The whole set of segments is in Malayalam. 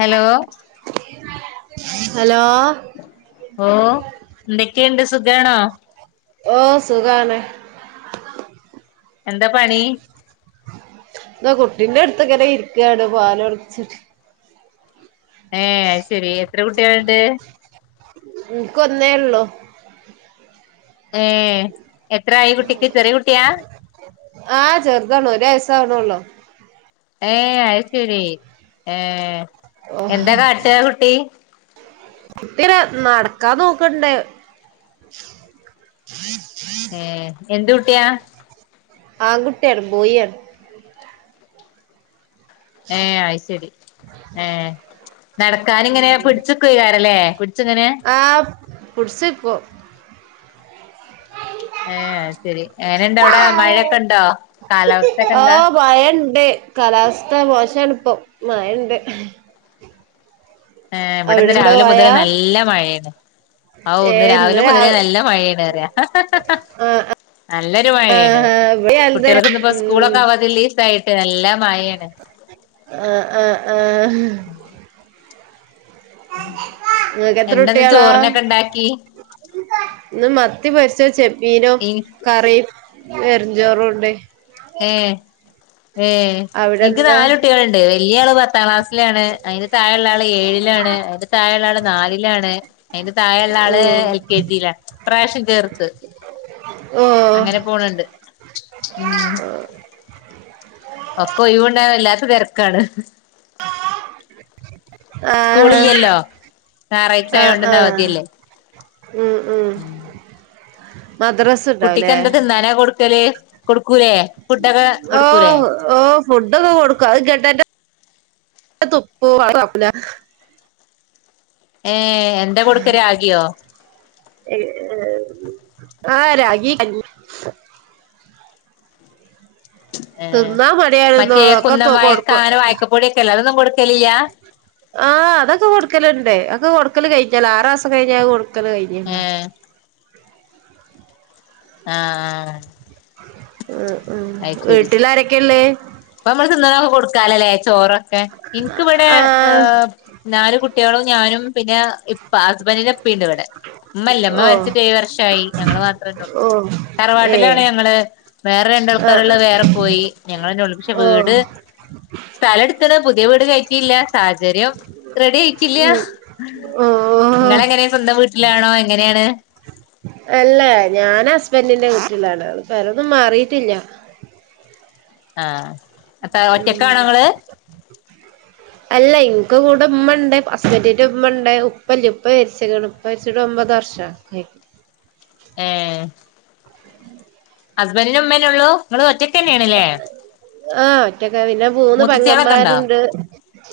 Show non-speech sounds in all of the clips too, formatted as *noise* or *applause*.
ഹലോ ഉ ഓ എന്തൊക്കെയുണ്ട് സുഖണോ ഓ സുഖാനെ എന്താ പണി എന്നാ കുട്ടീന്റെ അടുത്തൊക്കെന ഇരിക്കയാണ് പോാന ഒടിച്ചിട്ട് ഏ ശെരി എത്ര കുട്ടികള ഉണ്ട് ഇനക്ക്ൊന്നേള്ളോ ഏ എത്ര ആായി കുട്ടിക്ക് ചെറിയ കുട്ടിയാ ആഹ് ചെറുതാണോ ഒയസാവണള്ളോ ഏ അത് ശരി ഏർ ഓ എന്താ കാട്ടുക കുട്ടി കുട്ടീന നടക്കാ നോക്കണ്ട ഏ എന്ത കട്ടിയാ ആങ്ങുട്ടർ ബോയിർ ഏ ആയി ശരി ഏ നടക്കാനിങ്ങനെ പിടിച്ചക്കയി കാരല്ലേ പിടിച്ചിങ്ങനെ പുൂടസിിക്ക ഏ ശരി അങ്ങനെ എന്താ അവിടെ മഴയൊക്കെ ഇണ്ടോ കാലാവസ്ഥ ഒക്കെ ഓ എന്താ മഴണ്ട് കാലാവസ്ഥ മോശണ ഇപ്പൊ മഴുണ്ട് ഏ ഇവിടെന്ന് രാവിലെ മഴ മുതൽ നല്ല മഴയാണ് ആ ഒന്ന് ഏഹ് ഇന്ന് രാവിലെ മുതലേ രാവി നല്ല മഴണറ ആഹ് നല്ലൊരു മഴയാണ് ആഹ് ഇവിടെ എന്ത കുട്ടികൾക്ക ഇന്ന ഇപ്പോ ഉം സ്കൂളൊക്കെ ആവാതി ലീഫായിട്ട് നല്ല മഴയാണ് ആ ആ ആ നിനക്ക് എന്താന്ന് എത്രൊട്ടികളാ ചോറിനൊക്കെ ഉണ്ടാക്കി ഇന്ന് മത്തി പരി പച്ച ചെപ്പീനോ എനിക്ക് കറ എെരഞ്ചോറും ഉണ്ട് ഏ ഏഹ അവിടെ എനിക്ക് എന്താ നാലല് കുട്ടികളുണ്ട് വലിയ ആള പത്താം ക്ലാസ് ിലാണ് അതിന്റെ തായള്ള ആ ഏഴിലാണ് അതിന്റെ തായുള്ളള്ള ആള് നാലിലാണ് അതിന്റെ താായള്ള ആള് ഉം എൽ കെ ജില്ല പ്രാവശ്യം കേർത്ത് ഓ അങ്ങനെ പോണണ്ട് ഉ ഒക്ക ഒയുണ്ട എല്ലാക്കും വതിരക്കാണ് ആ ആഹ സ്കൂളില്ലല്ലോ ഞായറാഴ്ച ആ ആയോണ്ട് ആഹ ഇന്ന് ആഹ അവധിയല്ലേ ഉം ഉ മദ്രാസ് കുട്ടിക്ക് ഉണ്ടാവുംലേ എന്താ തിന്നാനാ കൊടുക്കല് കൊടുക്കൂലേ ഫുഡൊക്കെ ഓ കൊടുക്കൂലേ ഓ ഫുഡൊക്കെ കൊടുക്കും അ കേെട്ടായിട്ട തൊപ്പന ഏർ എന്റെ കൊടുക്ക രാഗിയോ ആഹ് രാഗ ഏ തിന്നാ മറ്റേ മടിയാലന്നള്ളു കുന്നം ഒക്കെ വായക്ക കൊടുക്കും അങ്ങനെ വായക്കപ്പൊടിയൊക്കെല്ലേ അതൊന്നും കൊടുക്കലില്ല ആഹ് അതൊക്കെ കൊടുക്കലുണ്ടേ ക്ക് കൊടുക്കല് കഴിഞ്ഞല്ലോ ആറ് മാസം കഴിഞ്ഞ അത് കൊടുക്കല് കഴിഞ് ഏ ആഹ ആഹ ഉം ഉം അയ് ശരി വീട്ടിലാരൊക്കെയുള്ളേ ഇപ്പ നമ്മള് തിന്ന് ണൊ - കൊടുക്കാലല്ലേ ചോറൊക്കെ ഇൻക്കിവിടെ ആഹ് നാല് കുട്ടികളും ഞാനും പിന്നെ ഇപ്പ ഹസ്ബന്റിന്റെ ഇപ്പണ്ട് ഇവിടെ. ഉമ്മല്ല മ്മ ഓ മരിച്ചിട്ട് ഏഴ് വർഷായി ഞങ്ങള് മാത്രേ ള്ളൂ ഓ ഏ തറവാട്ടിലാണ് ഞങ്ങള്. വേറെ രണ്ടാൾ- ആഹ് ക്കാരുള്ളത് വേറെ പോയി ഞങ്ങളന്നെ ഉള്ളൂ പക്ഷെ ഓ വീട് ഉം സ്ഥലം എടുത്ത്ണ് പുതിയ വീട് കയ റ്റില്ല സാഹചര്യം റെഡി ആയിട്ടില്ല ഓ നിങ്ങളെങ്ങനെ സ്വന്തം വീട്ടിലാണോ എങ്ങനെയാണ് അല്ല ഞാൻ ഹസ്ബൻറിന്റെ വീട്ടിലാണ് അത് പെരൊന്നും മാറീട്ടില്ല ആഹ അപ്പോ ഒറ്റക്കാണോ ങ്ങള് അല്ല ഇനിക്ക് കൂടെ ഉമ്മ ഉണ്ട് ഹുസ്ബൻഡ്ന്റെ ഉമ്മ ഉണ്ട് ഉപ്പല്ല ഉപ്പ മരിച്ചിക്ക്ണ്. ഉപ്പ മരിച്ചിട്ട് ഒൻപതു വ- ർഷായി ഉം *inaudible* ഹസ്ബൻറിനും ഉമ്മന്നേ ഉള്ളൂ നിങ്ങള് ഒറ്റക്ക് തന്നേണ് ല്ലേ ആഹ ഒറ്റക്ക പിന്നെ മൂന്ന് ഉണ്ടോ പെങ്ങമ്മമാരുണ്ട്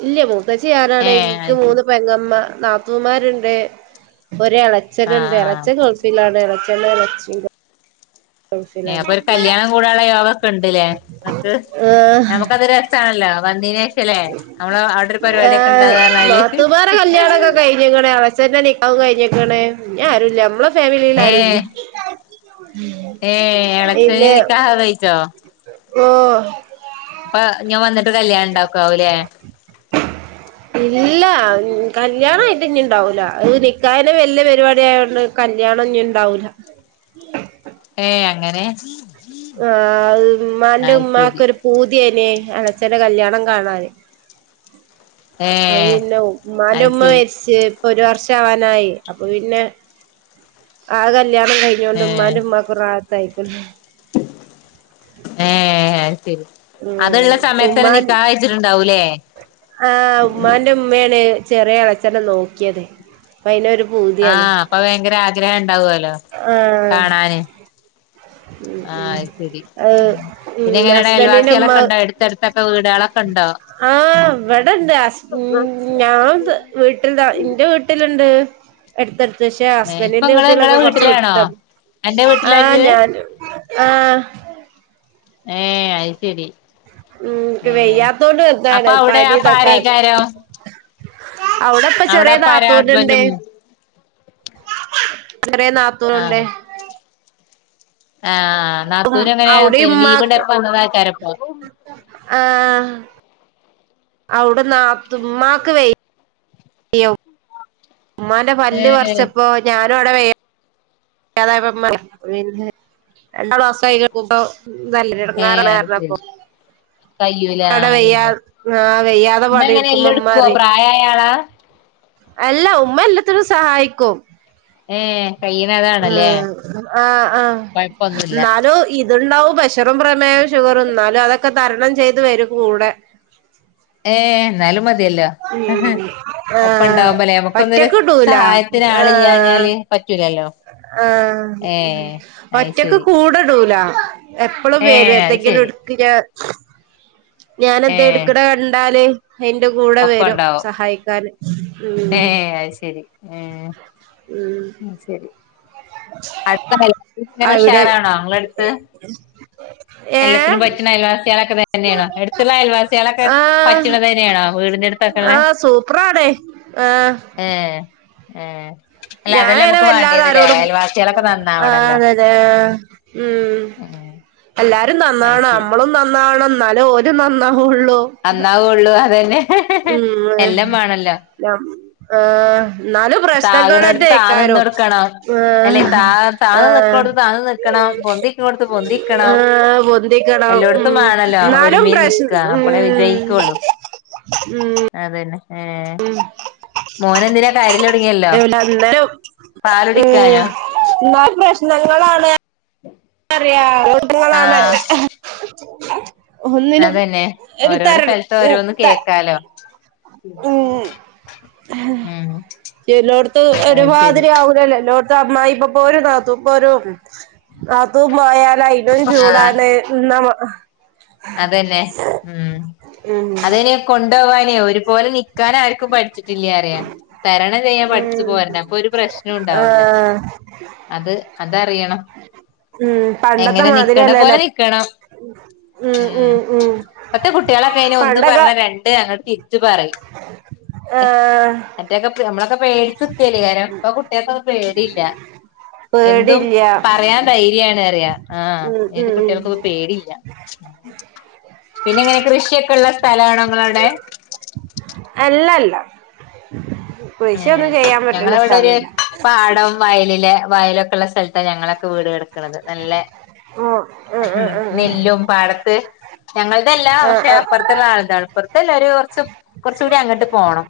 ഇല്യ മൂത്തച്ചി ഞാനാണ്. ഏഹ് ഇൻക്ക് അത് ശരി മൂന്ന് പെങ്ങമ്മ- നാത്തൂമാരുണ്ട് ഒരു ആഹ് ഇളച്ചനുണ്ട് ആഹ് ഇളച്ചൻ ഗോൾഫിലാണ് ഇളച്ചൻ *unintelligible* ഏഹ് ന്യൂസിലാൻഡ് അപ്പൊ ഒരു കല്യാണം കൂടാനുള്ള യോഗൊക്കെ ഉണ്ട്ല്ലേ നിങ്ങക്ക് ഏ നമുക്കത് രസാണല്ലോ വന്നീന് ശേഷല്ലേ നമ്മള് അവിടെ ഒരു ആ പരിപാടിയൊക്കെ ഉണ്ടാകാ പറഞ്ഞാല് നാത്തുമാരെ കല്യാണംക്കെ കഴിഞ്ഞുക്ക്ണ് ഇളച്ചന്റെ നിക്കാഹും കഴിഞ്ഞിക്കണ്. ഇനി ആരും ല്യ. ഞമ്മളെ ഫാമിലില് ആരും ഏഹ് ല്യ ഏഹ് എളച്ചന് പിന്നെ നിക്കാഹ് കഴിച്ചോ ഇപ്പൊ അപ്പൊ ഞൻ വന്നിട്ട് കല്യാണം ഉണ്ടാക്കാവൂലേ ഇല്ല കല്യാണ ആയിട്ട് ഇനി ഉണ്ടാവൂല അത് നിക്കാഹന്നെ വല്ലിയ പരിപാടിയായോണ്ട് കല- കല്യാണം ഞ്ഞിണ്ടാവൂല ഏയ് അങ്ങനെ ആ അത് അതിമ്മാന്റെമ്മാക്ക് ശരി ഒരു പൂതിയായി- നെ ഇളച്ചന്റെ കല്യാണം കാണാന് ഏ അത് പിന്നെ മ്മാന്റെ അത് ഉമ്മ ശരി രിച്ച് ഒരു വർഷവാനായി അപ്പൊ പിന്നെ ആകെ കല്യാണം കഴിഞ്ഞോണ്ട് ഏ ഉമ്മാന്റെ ഉമ്മക്കൊരു റാഹത്തായിക്ക്ണ് ഏ അത് ശരി ഉം അതുള്ള സമയത്തന്നെ നിക്കാഹ് കഴി ച്ചിട്ടുണ്ടാവൂല്ലേ ആ ഉമ്മാന്റെ ഉമ്മയാണ് ചെറിയ ഇളച്ചനെ നോക്കിയത് അപ്പ അയിനൊരു ആ പൂതിയാണ് അപ്പൊ ഭയങ്കര ആഗ്രഹം ഇണ്ടാവല്ലോ ആഹ് കാണാന് ആ ഉം അത് ശരി അഹ് ഉം പിന്നെ എങ്ങനെ ഹസ്ബന്റിന്റെ ഉമ്മ അയൽവാസികളൊക്കെ ഉണ്ടോ എടുത്തടുത്തൊക്കെ വീടുകളൊക്കെ ഉണ്ടോ ആഹ് ഇവിടെണ്ട് ഹസ് ഞാൻ വീട്ടിൽത എന്റെ വീട്ടിൽ ണ്ട് എടുത്ത്ടു പക്ഷെ ഏ ഇപ്പൊ ഹസ്ബൻറിന്റെ നിങ്ങള് നിങ്ങളെ വീട്ടിലൊക്കെ കുറച്ച് വീട്ടിലാണോ വിട്ടാ. അന്റെ ആ വീട്ടിലാ ഇജ്ജ് ഞാൻ ആ ഏ അയി ശരി ഉം ഇൻക്ക് ഏ വെയ്യാത്തോണ്ട് ഇതാണ് അപ്പൊ അവിടെ പനി അപ്പാരയ്ക്കാരം അവിടെ ഇപ്പം ചെറിയ നാത്തൂന്ണ്ട് ഹസ്ബൻഡും ചെറിയ നാത്തൂന്ണ്ട് ആ ആ നാത്തുനെങ്ങനെ അവിടെയും പിന്നെ ലീവ് ഉമ്മാക്ക് ഇണ്ടായപ്പോ വന്നതാക്കാരപ്പൊ ഔടെ നാത്തു മ്മാക്ക് വയ്യും ഉമ്മാന്റെ പല്ല് ഏഹ് പറച്ചപ്പോ ഞാനും അവിടെ വയാ- തായപ്പൊ മ്മ പിന്നെ രണ്ടാളും അസുഖായി കിടക്കുമ്പോ നല്ല രടങ്ങാറാണ് കാരണം അപ്പൊ കയ്യൂല്ല ആ അതന്നെ ആ വയ്യാതെ ഇമ്മ എങ്ങനെ പണിയെടുക്കുമ്പോ എല്ലു ഉമ്മ എടുക്കോ പറയും പ്രായഅയാളാ അല്ല ഉമ്മ എല്ലാത്തിനും സഹായിക്കും ഏ ആ ആ ആ കൊഴപ്പൊന്നുല്ല എന്നാലും ഇതുണ്ടാവും പ്രേഷറും പ്രേമേഹം ഷുഗറും എന്നാലും അതൊക്കെ തരണം ചെയ്ത് വരൂ കൂടെ ഏഹ് എന്നാലും മതിയല്ലോ ഉം ഒപ്പം ആഹ് ഉണ്ടാവ്ബോലേ നമുക്കൊന്നരു ഒറ്റക്ക് കിട്ടൂല സഹായത്തിന ആ ചെയ്യഞ്ഞാല് പറ്റൂലല്ലോ അഹ് ഏഹ് അത് ഒറ്റക്ക് ശരി കൂടിഇടുല എപ്പഴും വരു ഏഹ് അത് എന്തെങ്കിലും ശരി എടുക്ക ഞ ഞാൻ എന്തെ ഏഹ് എടുക്കണേ കണ്ടാല് അയിന്റെ കൂടെ വരും സഹായിക്കാന് ഏ ഉം അത് ശരി ഉം ഉം അത് ശരി അടുത്തല്ല അവിടെ ഉഷാറാണോ ഇങ്ങളടുത്ത് ഏഹ് എല്ലാത്തിനും പറ്റണ അയൽവാസികളൊക്കെ തന്നെയാണോ എടുത്തുള്ള അയൽവാസികളൊക്കെ ആഹ് പറ്റണത് തന്നെയാണോ വീടി *unintelligible* പൂപ്രാടെ ആഹ് ഏ അല്ല അതെല്ലാം ഞാനങ്ങനെ നമുക്ക് വല്ലാതെ വേണ്ടിയതില്ലേ ആരോടും അയൽവാസികളൊക്കെ ആഹ് നന്നാവണല്ലോ അതെതെ ഉം ഉം എല്ലാരും അത് നന്നാണം ശരി മ്മളും നന്നാണം നല്ല ഓരും നന്നാണം ഉള്ളൂ നന്നാവുള്ളൂ അതന്നെ ഹ്മ്മ് എല്ലാം വേണല്ലോ തെ ആ എന്നാലും താകണോടത്ത് താന്ന് നിന്ന് പ്രശ്നങ്ങളെന്തേക്കാരും കൊടുക്കണം അല്ലെ അഹ് താ ആ താന്ന് നിക്കണോടത്ത് താന്ന് നിക്കണം പൊന്തിക്കണോടത്ത് ആ പൊന്തിക്കണം പൊന്തികണം എല്ലോടത്തും ഹ്മ്മ് വേണല്ലോ എന്നാലും ഒരുമേ പ്രശ് നിക്ക അപ്പളേ വിജയിക്കുള്ളൂ ഹ്മ്മ് ഏ മോന എന്തിനാ കാര്യ നല്ലരു പാലുടിക്കാനോ ഹ്മ്മ് എന്നാലും പ്രശ്നങ്ങളാണ് അറിയ കുട്ടങ്ങളണല്ല ആഹ് ഒന്നിനും അതന്നെ ഒരു ഓരോരോ തരണം ത ഉം ഹ്മ്മ് ചേലോടെത് ഒരുമാതിരി ആവലല്ലോ എല്ലോ *unintelligible* ഇപ്പൊ പോരു അത് പോരും അത് മായാ അയിനൊരു ആഹ് ചൂടാല് ഇന്ന അതന്നെ ഹ്മ്മ് ഉം അതനെ കൊണ്ടപോവാനേ ഒരുപോലെ നിക്കാനാര് കു പഠിച്ചിട്ടില്ല അറിയ തരണം ചെയ്യാൻ പഠിച്ചു ഉം പോര അപ്പൊ ഒരു പ്രശ്നം ഉണ്ടാവൂല ആഹ് അത് അതറിയണം ഉം പണ്ടത്തെ എങ്ങനെ നിക്കണ്ട പോലെ മാതിരിയല്ലല്ലോ നിക്കണം ഉം ഹ്മ്മ് ഉം ഉം ഇപ്പത്തെ കുട്ടികളൊക്കെ ഒന്ന് പണ്ടൊക്കെ പറഞ്ഞ രണ്ട് അങ്ങോട്ട തിരിച്ചു പറയും ആഹ് മറ്റൊക്കെ നമ്മളൊക്കെ പേടിച്നിക്കലെയ്യ ഇപ്പൊ കുട്ടികക്കൊ പേടിയില്ല എന്തും പേടില്ല പറയാൻ ധൈര്യാണ്റയ ആ ഉം ഏത് ഉം ഉം കുട്ടികൾക്ക പേടിയില്ല പിന്നെ ഇങ്ങന കൃഷിയൊക്കെ ഉള്ള സ്ഥലണ നിങ്ങളഅവിടെ ഇല്ലല്ല ഏഹ് ഞങ്ങളവിടെ ഒരു പാടം വയലിലെ വയലൊക്കെ ള്ള സ്ഥലത്ത ഞങ്ങളൊക്കെ വീട് കടക്കണുന്നത് നല്ലേ ആഹ് ആഹ് ഹ്മ്മ് ആഹ് നെല്ലും പാടത്ത് ഞങ്ങളതല്ല ആഹ് പക്ഷെ അപ്പുറത്തുള്ള അള്ളാതാണ് ആപ്പുറത്തെല്ല ഒരു കുറച്ച് കുറച്ചൂടി അങ്ങോട്ട് പോണം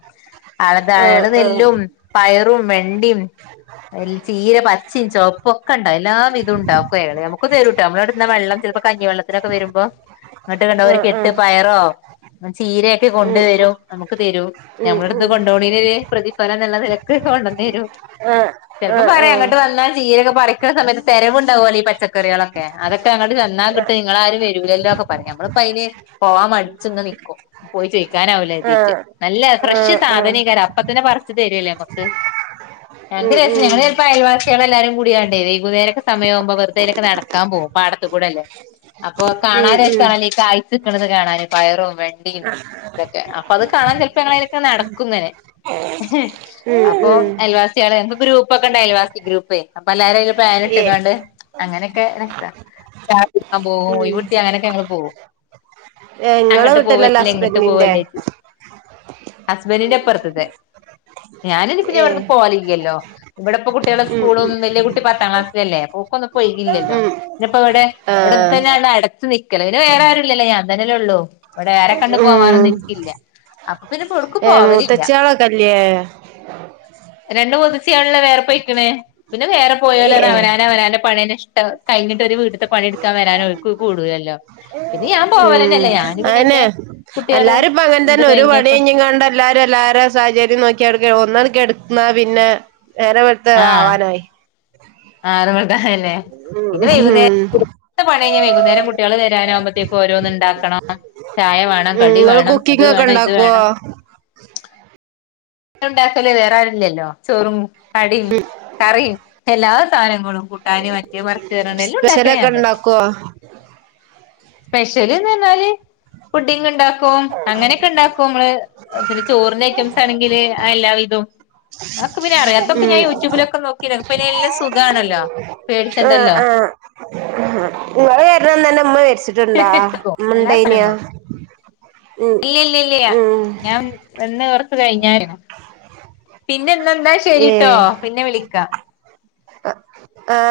അളത് അയാൾ ആഹ് ആഹ് ആഹ് നെല്ലും പയറും വെണ്ടിയും ചീര പച്ചയും ചൊപ്പ ഒക്കെ ഉണ്ടാവും എല്ലാം വിതോഉണ്ടാകും അയാൾ നമ്മുക്ക് തെരു നമ്മളഇടുന്ന വെള്ളം ചിലപ്പോ കഞ്ഞിവ വെള്ളത്തിനൊക്കെ വരുമ്പോ ഇങ്ങോട്ട് കണ്ട ആഹ് ഒരു ആഹ് കെട്ട് ആഹ് പയറോ ചീരയൊക്കെ കൊണ്ട് ഉം വരും ഉം നമുക്ക് തരൂ ഉം ഞമ്മളടുന്ന് ത് ഉം കൊണ്ടോണേന് പ്രതിഫലം ന്ന്ല്ല നെല ക്കെ കൊണ്ടെന്നെരും ആഹ് ചെൽപ്പോ ആഹ് പറയും അങ്ങട്ട് വന്നാ ചീരൊക്കെ പറിക്കുന്ന സമയത്ത് തെരവുണ്ടാവോലോ ഈ പച്ചക്കറ്യേളൊക്കെ അതൊക്കെ അങ്ങട് ചെന്നാ ആഹ് കിട്ടും ഇങ്ങളാരാരും വരൂലല്ലോന്നൊക്കെ പറയും നമ്മളിപ്പൊയ് ന് പോവാൻ മടിച്ചങ്ങനെനിക്കും. പോയി ചോയ്ക്കാനാവൂലര്തീട്ട്. ആഹ് നല്ല ഫ്രഷ് ആഹ് ആഹ് സാധനേക്കാരം അപ്പ തന്നെ പറിച്ച് തരല്ലേ നമ്മക്ക് ഉം ഞങ്ങക്ക് രസേന്നു ഉം ഞങ്ങള് ചെലപ്പോ അയൽവാസികള് എല്ലാരും കൂടികാണ്ട് വൈകുന്നേരൊക്കെ സമയാകുമ്പോ അയ്ലൊക്കെ നടക്കും. ക്കാൻ പോകും പാടത്ത്കൂടെ അല്ലെ അപ്പൊ കാണാൻ ഉം രസാണല്ലോ ഈ കായ്‌ച്ച്ക്ക്ണത് കാണാന് പയറും വെണ്ടിം ഇതൊക്കെ അപ്പൊ അത് കാണാൻ ചെലപ്പോ അയ്ലൊക്കെ നടക്കുങ്ങനെ. ഉം അപ്പൊ ഉം ഉം അയൽവാസ്യേള് എന്ത ഗ്രൂപ്പൊക്കെ ഇണ്ടായിലെ അയൽവാസി ഗ്രൂപ്പ് അപ്പൊ എല്ലാരും അയ്ല് പ്ലാന് ഏ ട്ട്ങ്ങാണ്ട് അങ്ങനെ ഒക്കെ രസാ. ചായ കുടിക്കാൻ പോകും ഉം ഓയ്‌വ്ട്ട്യാ അങ്ങനെയൊക്കെ ഞങ്ങള് പോവും. ഇങ്ങളെ അങ്ങട്ട് വീട്ടിലല്ല പോവല്ലേ ഇങ്ങട്ട് ഹസ്ബൻഡിന്റെ പോവല്ലേ ചോയ്ച്ച് ഹസ്ബൻറിന്റെപ്പറത്ത്ത്തെ ഞാനിന്നി പിന്നെ ഏ ഇവിട്ന്ന് പോവലില്ലല്ലോ ഇവിടെപ്പോ കുട്ട്യേളെ ഉം സ്കൂളും ഉം വല്ല്യേ കുട്ടി പത്താം ക്ലാസ്സിലല്ലേ അപ്പൊ ഓക്കൊന്നും ഇപ്പൊ ഒയ്‌വില്ലലോ ഉം ഇങ്ങട്ട് ഇവടെ ആഹ് ഇവടെതന്നെയെല്ലാം അടച്ചുവെ ക്കല് പിന്നെ വേറെ ആരുല്ലല്ലോ ഞാൻ തന്നെല്ലേ ഉള്ളൂ ഇവിടെ ആരെ കണ്ട് ഉം പോവാനൊന്നും ഇനിക്കില്ല അപ്പൊ പിന്നെ ഇപ്പൊ എവ്‌ട്ക്കും ഏ പോവലില്ല മൂത്തച്ച്യാളൊക്കെല്ലേ രണ്ടു മൂത്തച്യേള്ള്ളത് വേറെ പോയ്ക്ക്ണ് പിന്നെ വേറെ പോയോല് ഏ അവനാനവനാന്റെ പണി അന്വേഷി ട്ട് കഴിഞ്ഞിട്ട് ഒരു വീട്ട്ത്തെ പണിട്ക്കാൻ വരാന് ഓല്ക്ക് കൂടൂലല്ലോ പിന്നെ ഞാൻ പോവലന്നെ അതനെ എല്ലാരും ഇപ്പൊ ഇത് അങ്ങൻതന്നെ ഒരു കഴിഞ്ഞപ്പ പണിഞ്ഞയിഞ്ഞ്ങ്ങാണ്ട് എല്ലാരും എല്ലാരും സാഹചര്യം നോക്കിടക്കാണ് ഒന്നണ് കെട്ന്ന പിന്നെ നേരവെളുത്ത ആവാനായി ആ നേരവെളുത്ത അയന്നെ പിന്നെ ഉം വൈകുന്നേരത്തെ പണികയ്ഞ്ഞ വൈകുന്നേരം കുട്ട്യേള് വരാനാവ്‌മ്പത്തേക്കും ഓരോന്ന് ഇണ്ടാക്കണം ചായ വേണം കടി ഇങ്ങള് വേണം അത് കുക്കിംഗ് ഒക്കെ വേണം ഇത് ഉണ്ടാക്കോ വേണം ഇണ്ടാക്കല് വേറെ ആരുല്ലല്ലോ ചോറും കടിം കറിം എല്ലാ സാനങ്ങ ങ്ങളും കൂട്ടാനും മറ്റേത് മറിചേത്റ ഞ്ഞാണ്ട് എല്ലാം ഉണ്ടാക്കല് സ്പെഷ്യലൊക്കെ ഞാൻ തന്നെ ഉണ്ടാക്കോ സ്പെഷ്യല്ന്ന് പറഞ്ഞാല് പുഡിങ് ഇണ്ടാ ക്കും അങ്ങനൊക്കെ ഇണ്ടാക്കും നമ്മള് പിന്നെ ചോറിന്റെ ഐറ്റംസ് ആണെങ്കില് എല്ലാവിധോം അതൊക്കെ പിന്നെ അറിയാത്തൊക്കെ ഉം ഞാൻ യൂട്യൂബിലൊക്കെ നോക്കിനു ഇപ്പയ്ന് എല്ലാം സുഗാണല്ലോ. ആ ആ ഇങ്ങള് വര്നന്നെന്നെ വച്ചിട്ട്ണ്ടാ എല്ലാ ഇന്ന്ണ്ടൈനോ സാധനങ്ങളും ഇല്ല ഇല്ല ഇല്ല്യ ഞാൻ വന്ന് കൊറച്ച് കഴിഞ്ഞായിരുന്നു പിന്നെന്നന്താ ശരിട്ടോ പിന്നെ വിളിക്കാ ആ ആ